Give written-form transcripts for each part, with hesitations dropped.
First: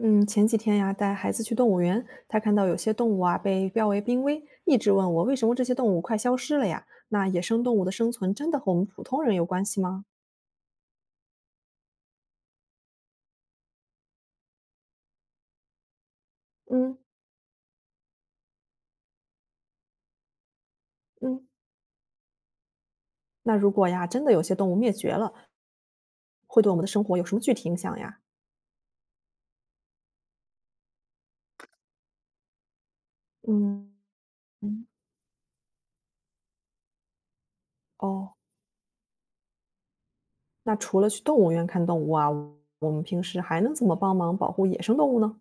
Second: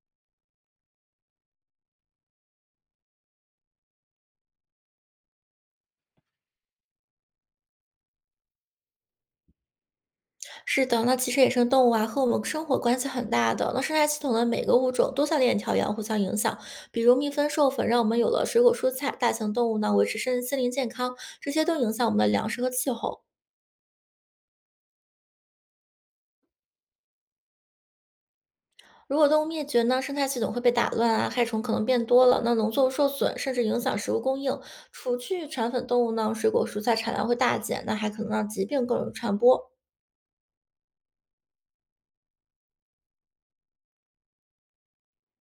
嗯，前几天呀，带孩子去动物园，他看到有些动物啊被标为濒危，一直问我为什么这些动物快消失了呀？那野生动物的生存真的和我们普通人有关系吗？是的，那其实野生动物啊和我们生活关系很大的。那生态系统的每个物种都像链条一样互相影响。嗯比如蜜蜂授粉，让我们有了水果蔬菜；大型动物呢维持森林健康，嗯，这些都影响我们的粮食和气候。那如果呀，真的有些动物灭绝了，会对我们的生活有什么具体影响呀？如果动物灭绝呢，生态系统会被打乱啊，害虫可能变多了，那农作物受损，甚至影嗯响食物供应。嗯，除去传粉动物呢，水果蔬菜产量会大减，那还可能哦，让疾病更容易传播。那除了去动物园看动物啊，我们平时还能怎么帮忙保护野生动物呢？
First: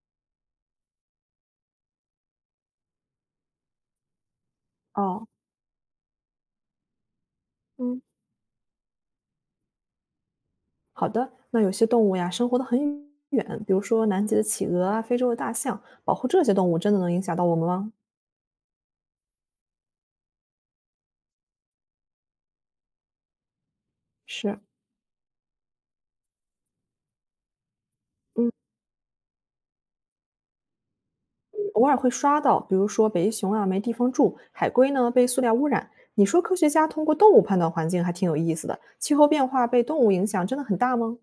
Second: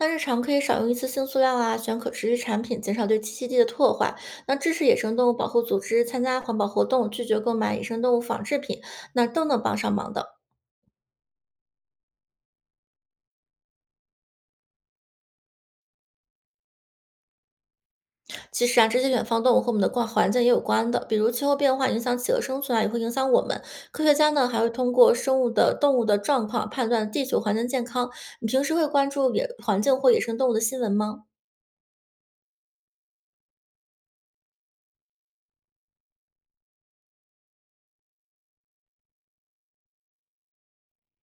那日常可以少用一次性塑料啊，选可持续产品，减少对栖息地的破坏。那支持野生哦，动物保护组织，参加环保活动，拒绝购买野嗯。生动物仿制品，那都能帮上忙的。好的，那有些动物呀，生活得很远，比如说南极的企鹅啊，非洲的大象，保护这些动物真的能影响到我们吗？其实啊，这些远方动物和我们的环境也有关的，比如气候变化影响企鹅生存啊，也会影响我们。科学家呢还是，会通过生物的动物的状况判断地球环境健康。你嗯，平时会关注野环境或野生动物的新闻吗？偶尔会刷到，比如说北极熊啊没地方住，海龟呢被塑料污染。你说科学家通过动物判断环境还挺有意思的，气候变化被动物影响真的很大吗？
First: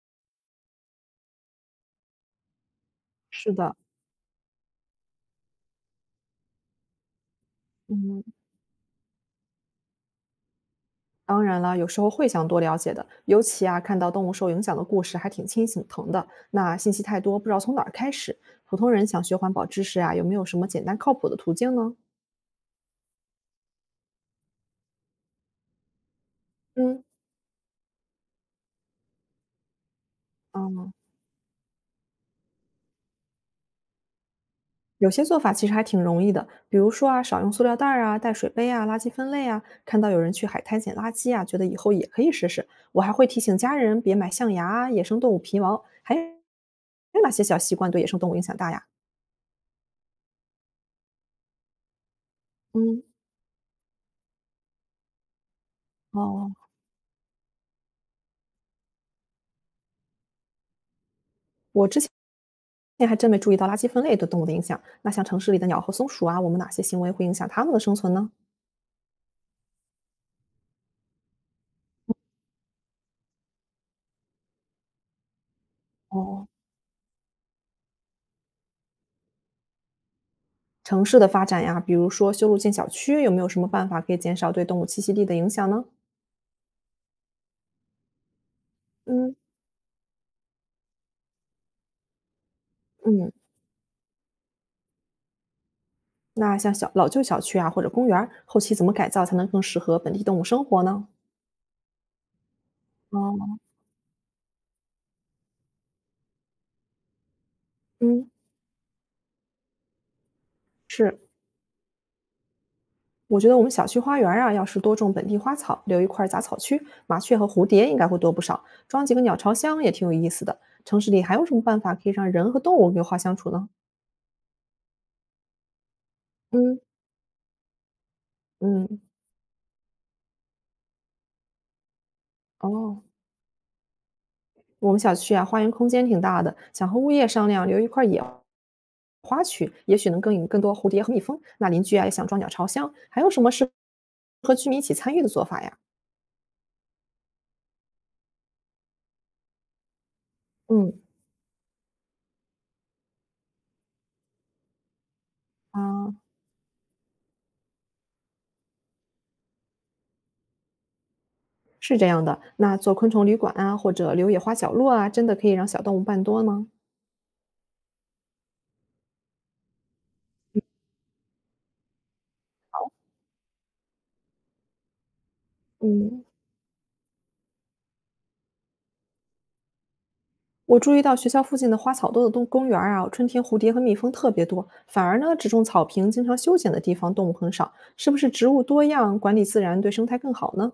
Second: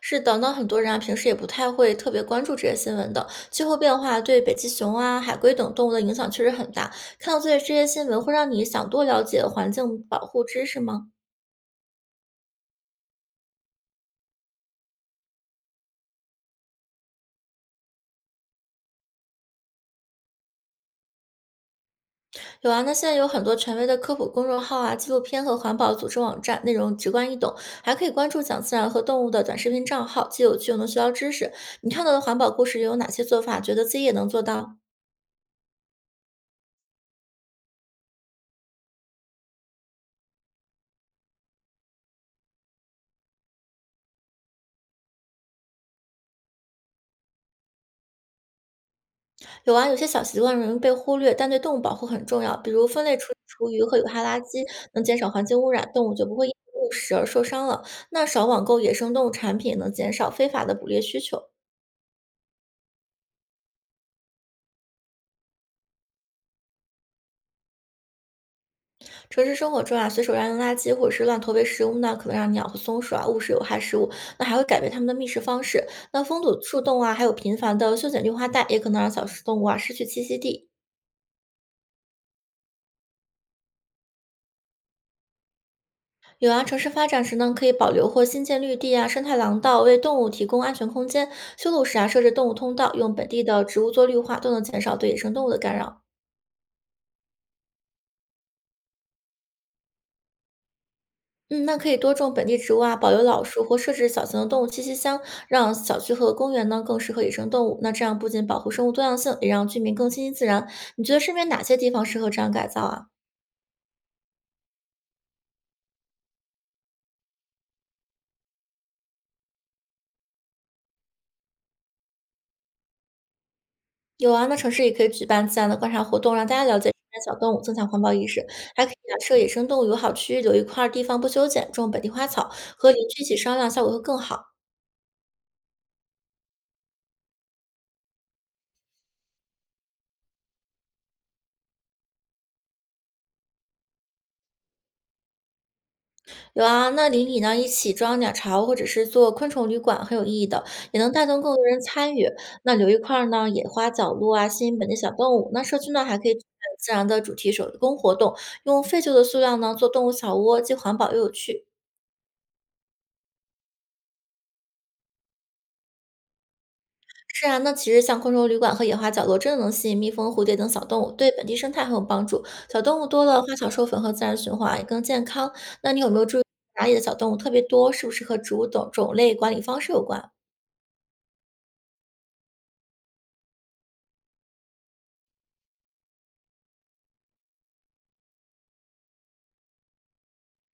是的，那很多人啊，平时也不太会特别关注这些新闻的。是气候的，变化对北极熊啊、海龟等动物的影响确实很大。看到这些新闻，嗯，会让你想多了解环境保护知识吗？当然了，有时候会想多了解的，尤其啊，看到动物受影响的故事还挺心疼的。那信息太多，不知道从哪儿开始。普通人想学环保知识啊，有没有什么简单靠谱的途径呢？有啊，那现在有很多权威的科普公众号啊、纪录片和环保组织网站，内容嗯，直观易懂，还可以关注讲自然和动物的短视频账号，既有趣又能嗯，学到知识。你看到的环保故事有哪些做法？觉得自己也能做到？有些做法其实还挺容易的，比如说啊，少用塑料袋儿啊，带水杯啊，垃圾分类啊。看到有人去海滩捡垃圾啊，觉得以后也可以试试。我还会提醒家人别买象牙啊、野生动物皮毛，还有哪些小习惯对野生动物影响大呀？有啊，有些小习惯容易被忽略，但对动物保护很重要。比如嗯，分类处理厨余和有害垃圾，能减少环境污染，动物就不会因哦，为误食而受伤了。那少网购野生动物产品，能减少非法的捕猎需求。我之前。那还真没注意到垃圾分类对动物的影响。那像城市里的鸟和松鼠啊，我们哪些行为会影响它们的生存呢？城市生活中啊，随手扔垃圾或者是乱投喂食物呢，可能让鸟和松鼠啊误食有害食物，那还会改变它们的觅食方式。那封哦，堵树洞啊，还有频繁的修剪绿化带，也可能让小动物啊失去栖息地。城市的发展呀，比如说修路建小区，有没有什么办法可以减少对动物栖息地的影响呢？有啊，城市发展时呢，可以保留或新建绿地啊、生嗯，态廊道，为动物提供安全空间；修路时啊，设置动物通道，用本嗯，地的植物做绿化，都能减少对野生动物的干扰。那像小老旧小区啊或者公园儿，后期怎么改造才能更适合本地动物生活呢？嗯，那可以多种本地植物啊，保留老哦，树或设置小型的动物栖息箱，让小区和公园呢更适合野生动物。那这样不嗯，仅保护生物多样性，也让居民更亲近自然。你觉得是，身边哪些地方适合这样改造啊？我觉得我们小区花园儿啊，要是多种本地花草，留一块儿杂草区，麻雀和蝴蝶应该会多不少。装几个鸟巢箱也挺有意思的。城市里还有什么办法可以让人和动物有话相处呢？有啊，那城市也可以举办自然的观察活动，让大家了嗯，解自然小动物，增强环保意识。还可嗯，以啊，设野生动物友好区域，留一块儿地方不修剪，种本地花草，和哦，邻居一起商量，效果会更好。我们小区啊，花园空间挺大的，想和物业商量留一块野花区，也许能更引更多蝴蝶和蜜蜂。那邻居啊也想装鸟巢箱，还有什么是和居民一起参与的做法呀？有啊，那邻里呢一起装鸟巢，或者是做昆虫旅馆，很有意义的，嗯，也能带动更多人参与。那留一块儿呢野花角落啊，吸引本地小动物。那社区呢啊，还可以举办自然的主题手工活动，用废旧的塑料呢做动物小窝，既环保又有趣。是这样的，那做昆虫旅馆啊，或者留野花角落啊，真的可以让小动物办多吗？是啊，那其实像昆虫旅馆和野花角落，真的能吸引蜜蜂、蝴蝶等小动物，对本地生态很有帮助。小动物多了，花草授粉和自然循环也更健康。那你有没有嗯，注意哪里的小动物特别多？是不是和植物种类管理方式有关？我注意到学校附近的花草多的动公园儿啊，春天蝴蝶和蜜蜂特别多，反而呢，只种草坪、经常修剪的地方动物很少，是不是植物多样管理自然对生态更好呢？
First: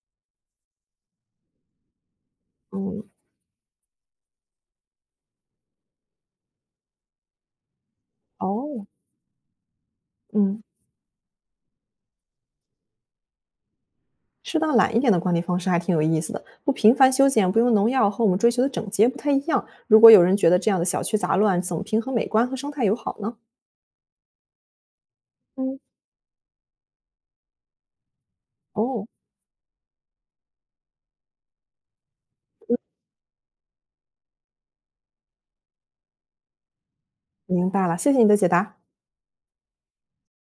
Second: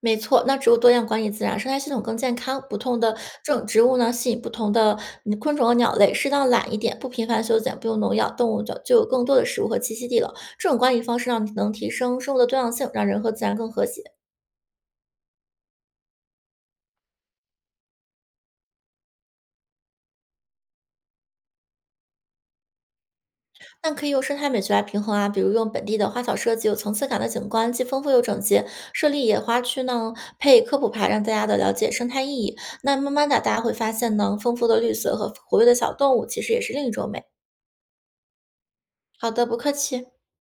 没错，那植物多样管理自然生态系统更健康。不同嗯，的这种植物呢，吸引不同的昆虫和鸟类，适当懒一点，不频繁修剪，不用农药，动物就哦，就有更多的食物和栖息地了。嗯，这种管理方式让你能提升生物的多样性，让人和自然更和谐。适当懒一点的管理方式还挺有意思的。不频繁修剪，不用农药，和我们追求的整洁不太一样。如果有人觉得这样的小区杂乱，怎么平衡美观和生态友好呢？那可以用生态美学来平衡啊，比如用嗯，本地的花草设计，有层次感的景观，既丰富又整洁；哦，设立野花区呢，配科普牌，让大家的了解生态意义。那慢慢的，大家会发现呢，丰富的绿色和活跃的小动物，其实也是另一种美。明白了，谢谢你的解答。好的，不客气。